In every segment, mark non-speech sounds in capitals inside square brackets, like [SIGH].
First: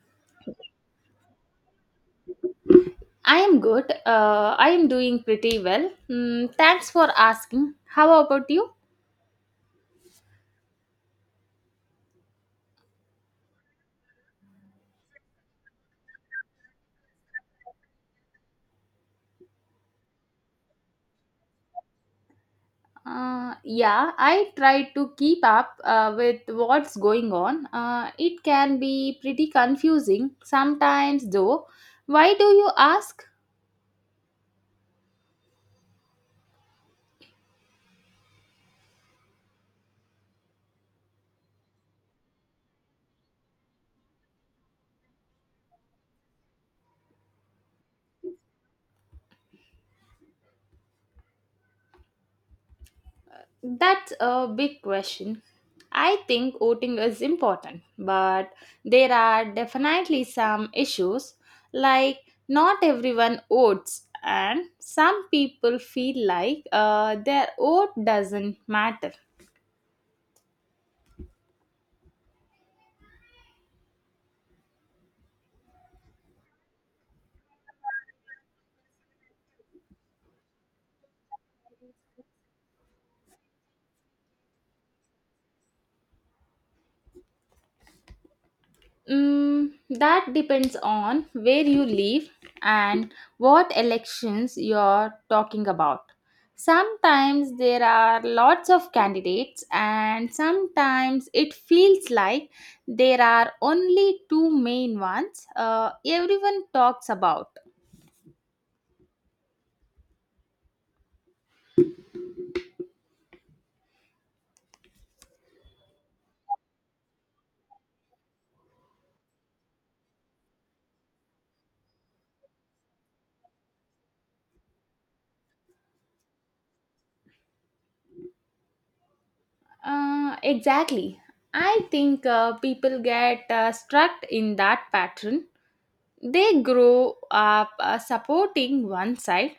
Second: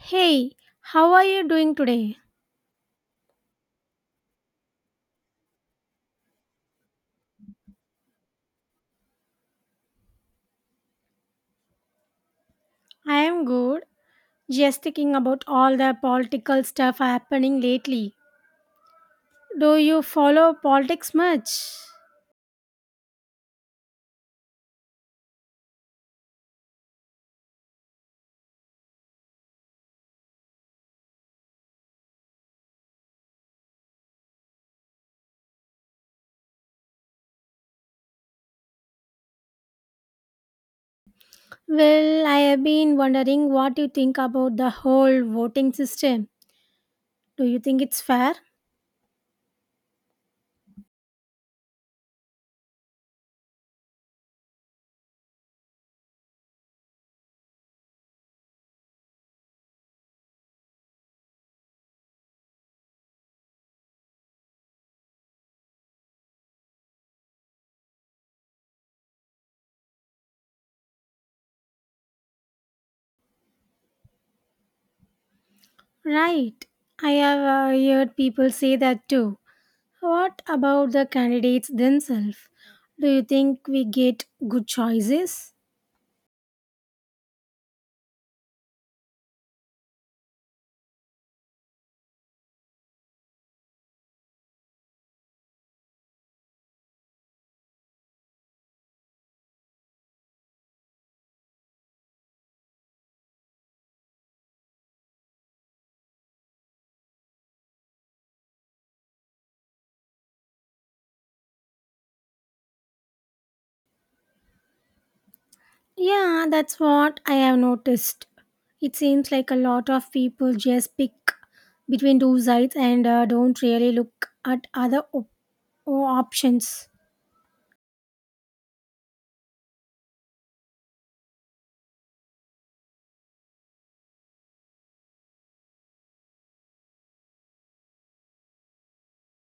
Hey, how are you doing today? I am good. I am doing pretty well. Mm, thanks for asking. How about you? I am good. Just thinking about all the political stuff happening lately. Do you follow politics much? Yeah, I try to keep up with what's going on. It can be pretty confusing sometimes, though. Why do you ask? Well, I have been wondering what you think about the whole voting system. Do you think it's fair? That's a big question. I think voting is important, but there are definitely some issues like not everyone votes, and some people feel like their vote doesn't matter. Right. I have heard people say that too. What about the candidates themselves? Do you think we get good choices? Mm, that depends on where you live and what elections you're talking about. Sometimes there are lots of candidates, and sometimes it feels like there are only two main ones everyone talks about. Yeah, that's what I have noticed. It seems like a lot of people just pick between two sides and don't really look at other options. Exactly. I think people get stuck in that pattern. They grow up supporting one side,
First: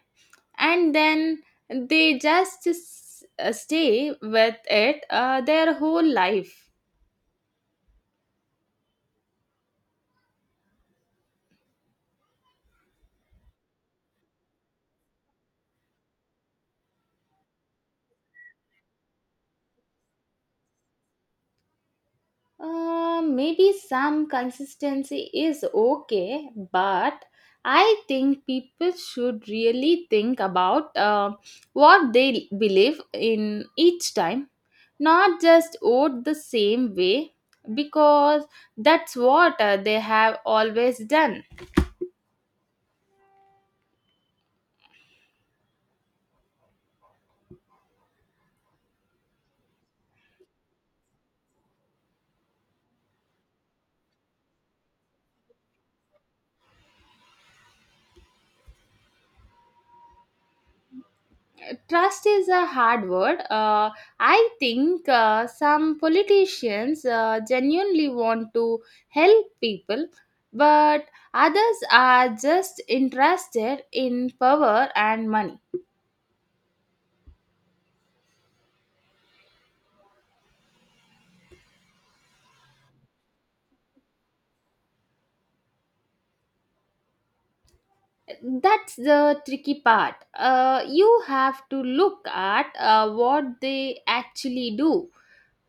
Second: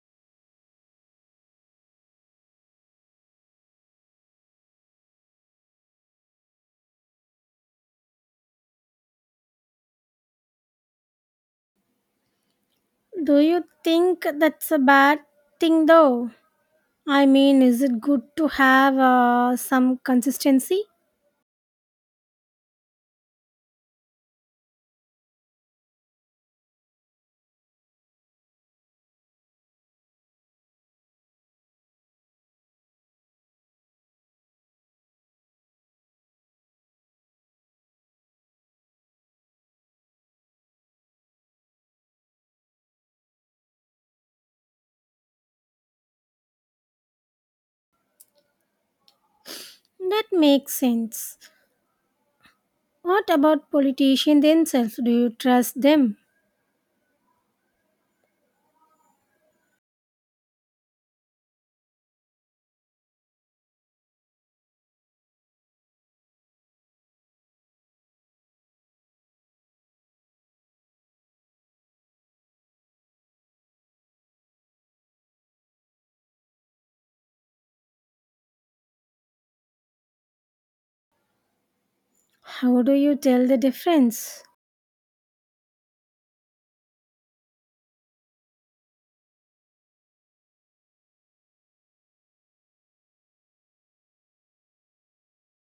and then they just stay with it their whole life. Do you think that's a bad thing though? I mean, is it good to have some consistency? Maybe some consistency is okay, but I think people should really think about what they believe in each time, not just vote the same way because that's what they have always done. That makes sense. What about politicians themselves? Do you trust them? Trust is a hard word. I think some politicians genuinely want to help people, but others are just interested in power and money. How do you tell the difference? That's the tricky part. You have to look at what they actually do,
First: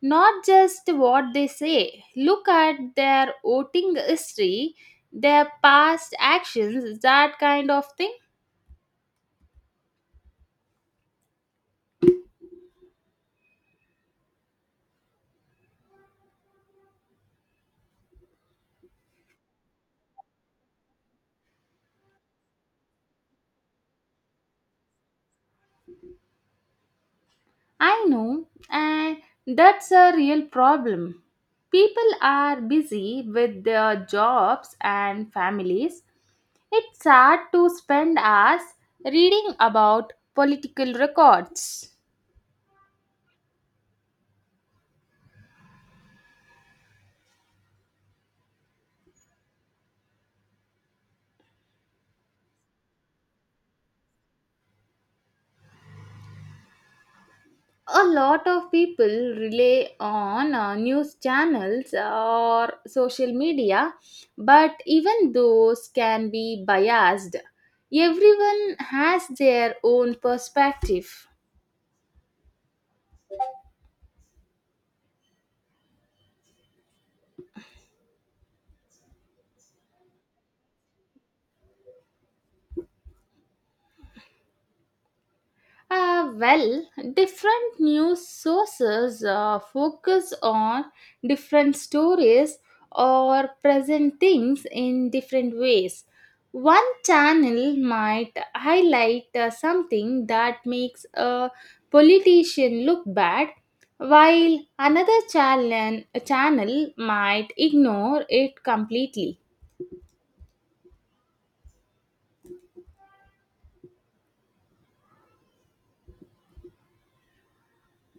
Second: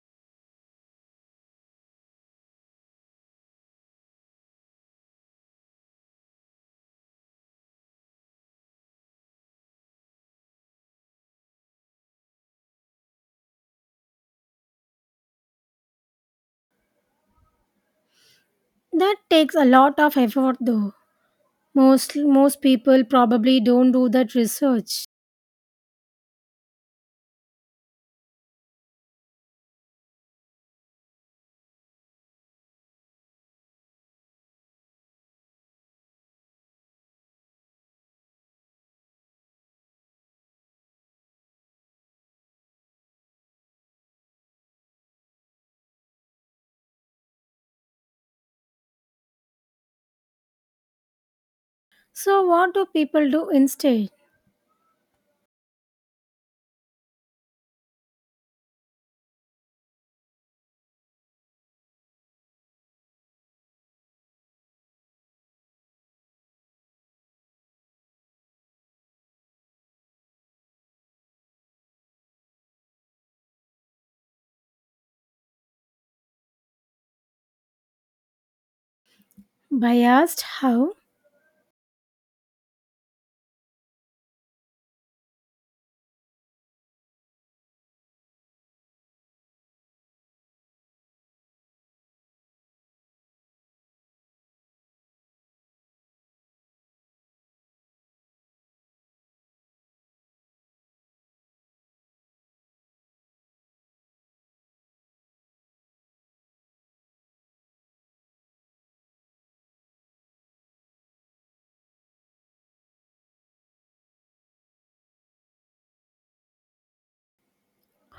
not just what they say. Look at their voting history, their past actions, that kind of thing. That takes a lot of effort though. Most people probably don't do that research. I know, and that's a real problem. People are busy with their jobs and families. It's hard to spend hours reading about political records. So what do people do instead? A lot of people rely on news channels or social media, but even those can be biased. Everyone has their own perspective. By asked how? Well, different news sources focus on different stories or present things in different ways. One channel might highlight something that makes a politician look bad, while another channel might ignore it completely.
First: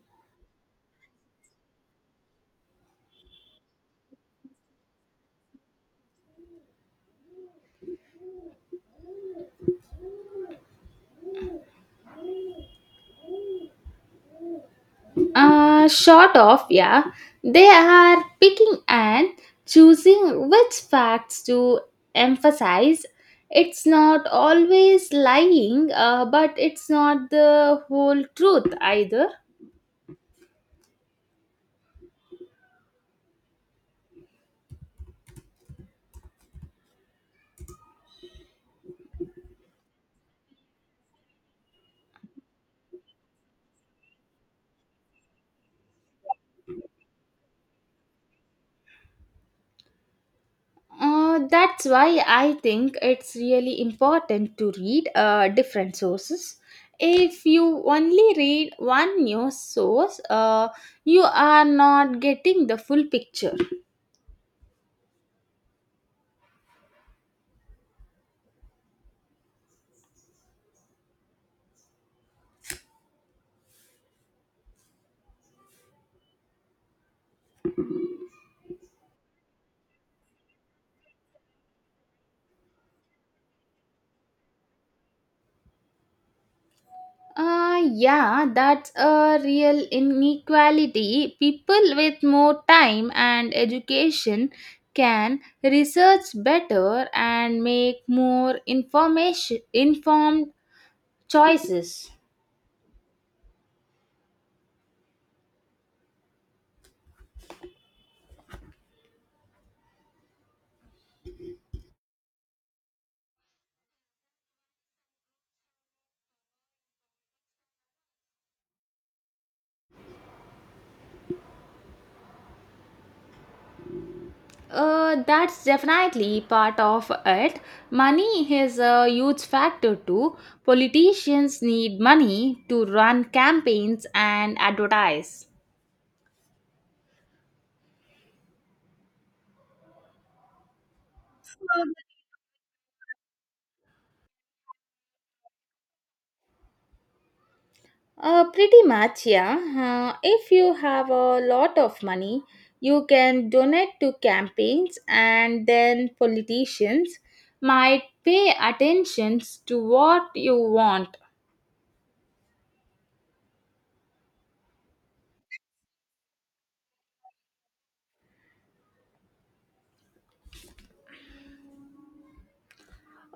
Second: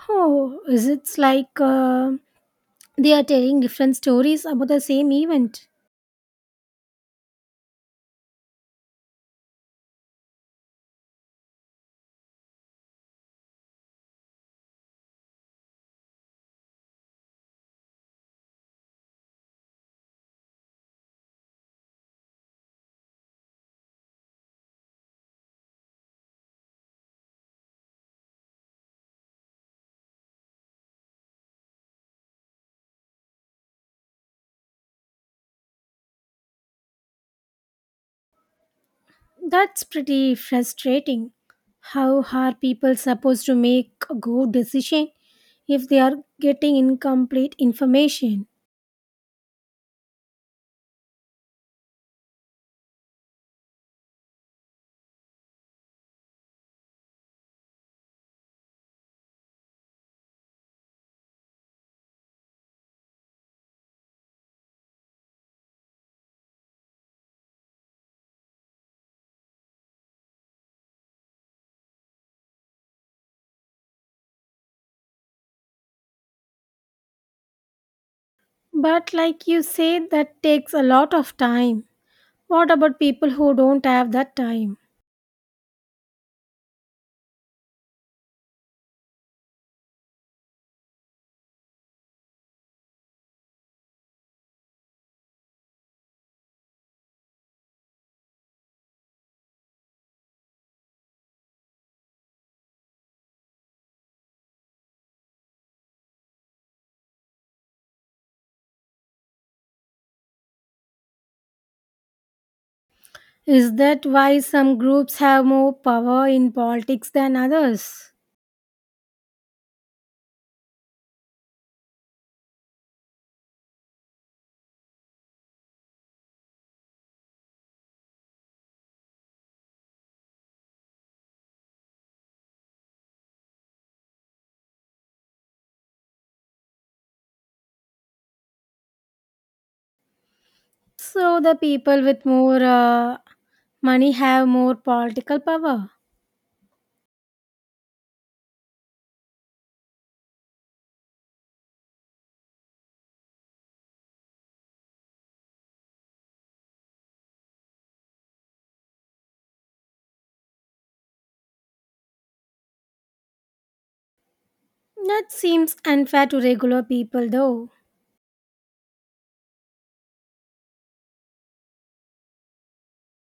Oh, is it's like they are telling different stories about the same event. Short of, yeah, they are picking and choosing which facts to emphasize. It's not always lying, but it's not the whole truth either. That's pretty frustrating. How are people supposed to make a good decision if they are getting incomplete information? That's why I think it's really important to read different sources. If you only read one news source, you are not getting the full picture. But like you said, that takes a lot of time. What about people who don't have that time? Yeah, that's a real inequality. People with more time and education can research better and make more information informed choices. Is that why some groups have more power in politics than others? That's definitely part of it. Money is a huge factor too. Politicians need money to run campaigns and advertise. So the people with more money have more political power. Pretty much, yeah. If you have a lot of money, you can donate to campaigns, and then politicians might pay attention to what you want. That seems unfair to regular people, though.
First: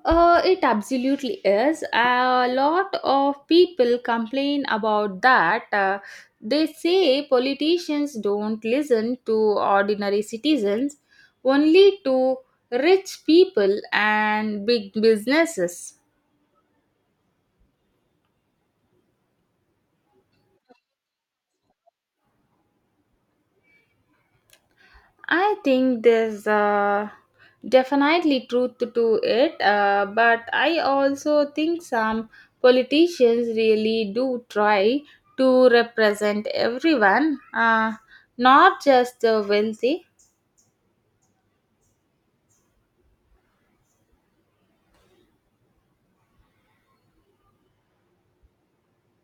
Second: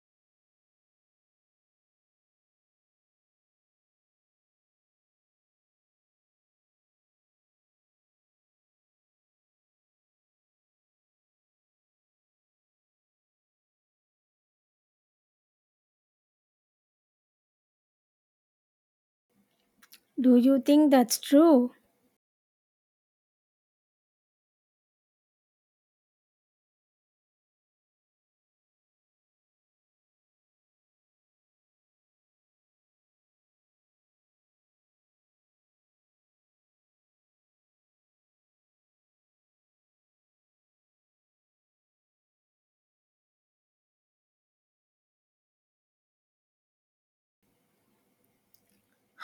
It absolutely is. A lot of people complain about that. They say politicians don't listen to ordinary citizens, only to rich people and big businesses. Do you think that's true? I think there's definitely truth to it, but I also think some politicians really do try to represent everyone, not just the wealthy.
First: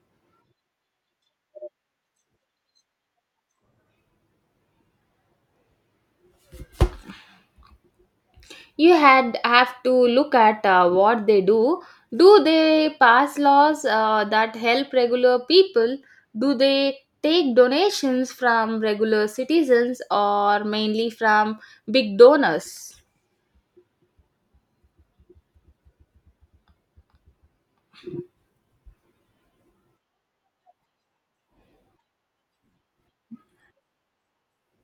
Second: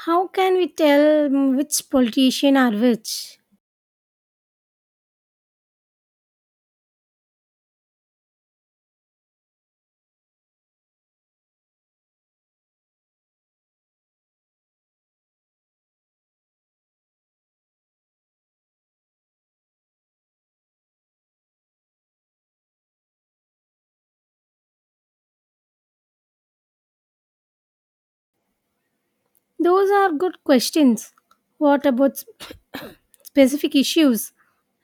How can we tell, which politician are which? You had have to look at what they do. Do they pass laws that help regular people? Do they take donations from regular citizens or mainly from big donors? Those are good questions. What about [COUGHS] specific issues?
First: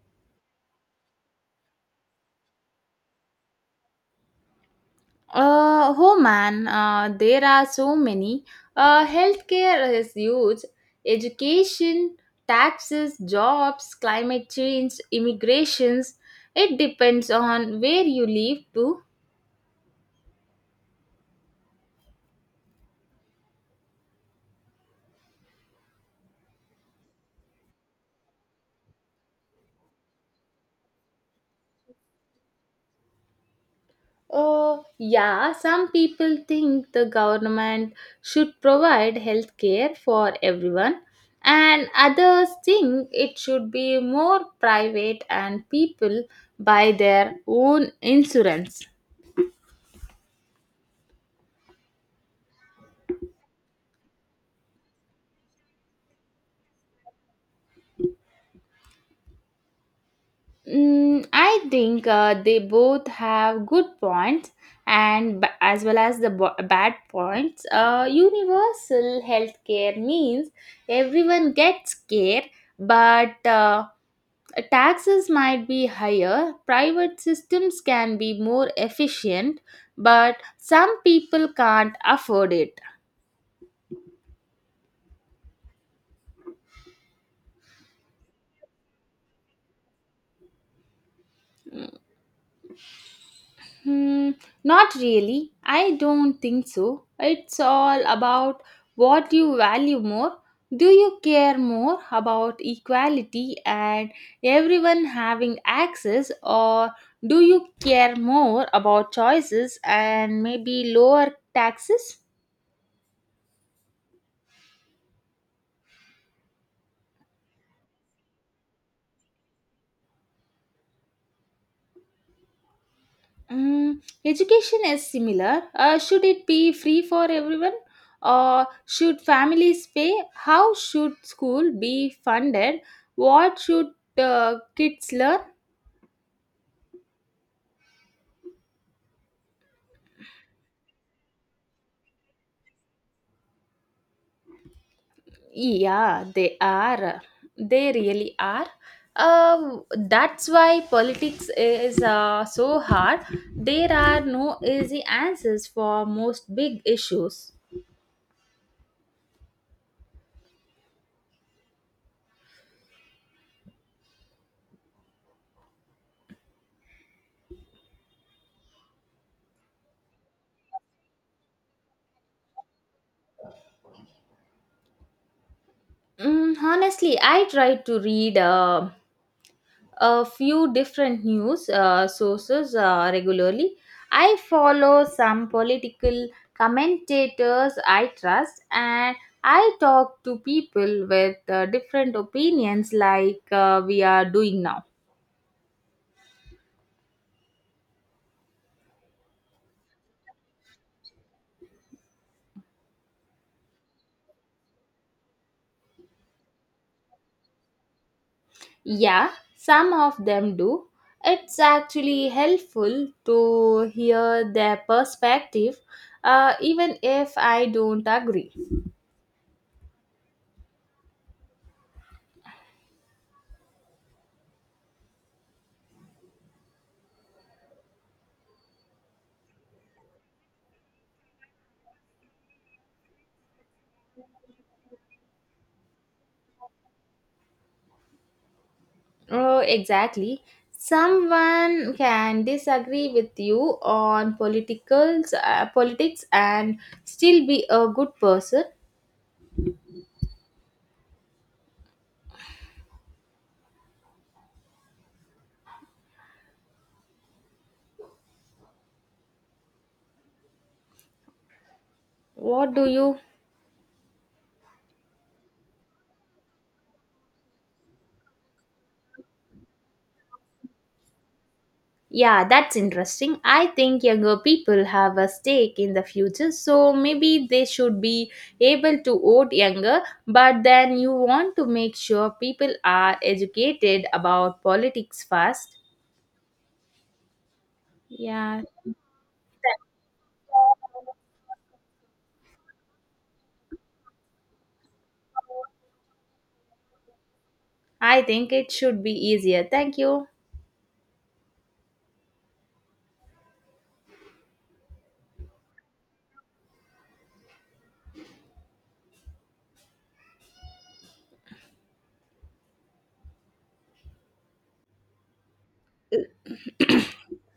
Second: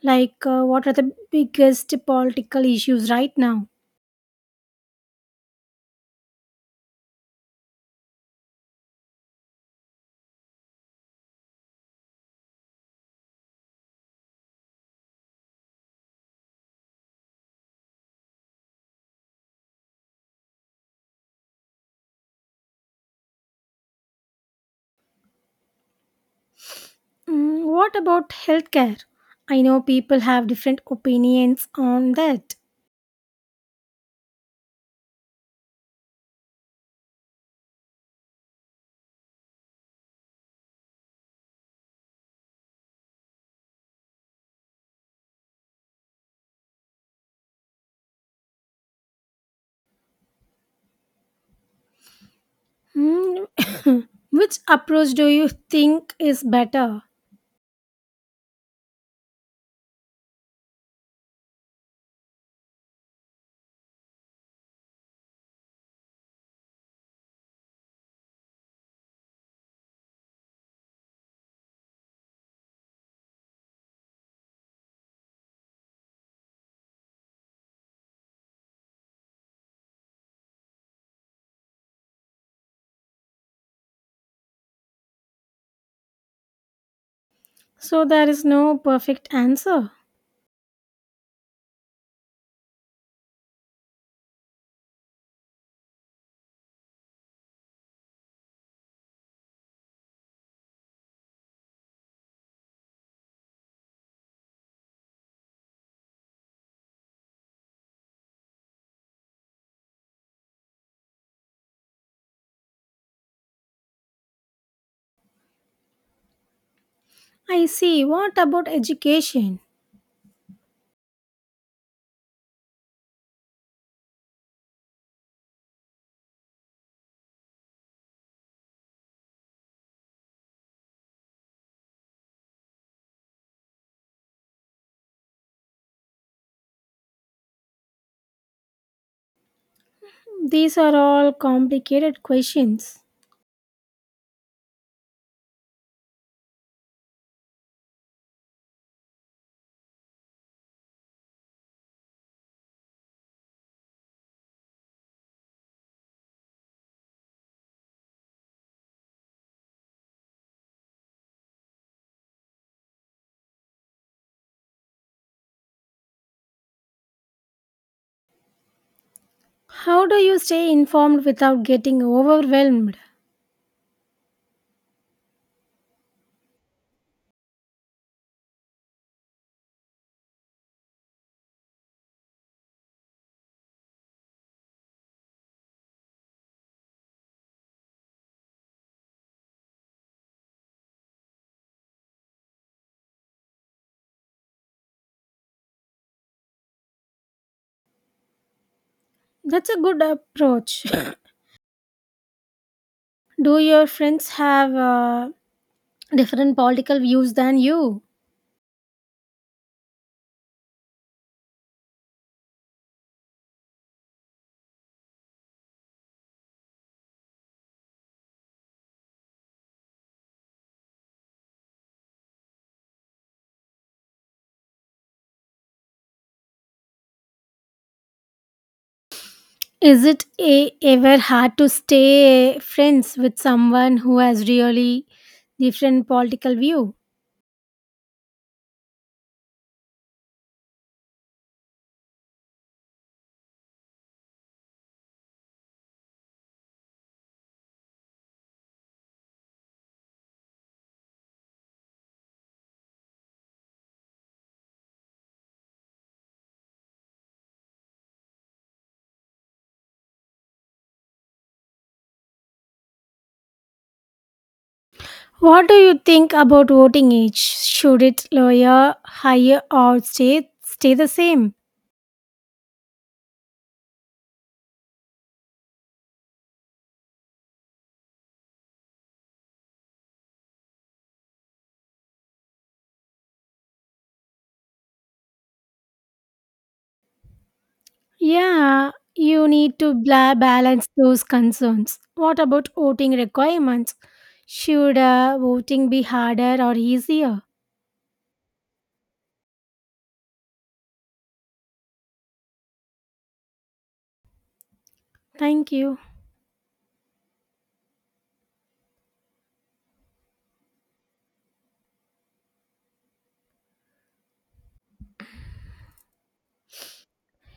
Like, what are the biggest political issues right now? Oh man, there are so many. Healthcare is huge. Education, taxes, jobs, climate change, immigrations. It depends on where you live too. Mm, what about healthcare? I know people have different opinions on that. Oh, yeah, some people think the government should provide healthcare for everyone, and others think it should be more private and people buy their own insurance. Mm, [COUGHS] which approach do you think is better? Mm, I think they both have good points and as well as the bad points. Universal healthcare means everyone gets care, but taxes might be higher. Private systems can be more efficient, but some people can't afford it. So there is no perfect answer. Hmm, not really. I don't think so. It's all about what you value more. Do you care more about equality and everyone having access, or do you care more about choices and maybe lower taxes? I see. What about education? Mm, education is similar. Should it be free for everyone? Or should families pay? How should school be funded? What should kids learn? These are all complicated questions. Yeah, they are. They really are. That's why politics is so hard. There are no easy answers for most big issues. How do you stay informed without getting overwhelmed? Mm, honestly, I try to read. A few different news sources regularly. I follow some political commentators I trust, and I talk to people with different opinions, like we are doing now. That's a good approach. [COUGHS] Do your friends have different political views than you? Yeah, some of them do. It's actually helpful to hear their perspective, even if I don't agree. Is it a, ever hard to stay friends with someone who has really different political view? Oh, exactly. Someone can disagree with you on politics and still be a good person. What do you? What do you think about voting age? Should it lower, higher, or stay the same? Yeah, that's interesting. I think younger people have a stake in the future, so maybe they should be able to vote younger. But then you want to make sure people are educated about politics first. Yeah, Yeah, you need to balance those concerns. What about voting requirements? Should voting be harder or easier? I think it should be easier. Thank you. Thank you.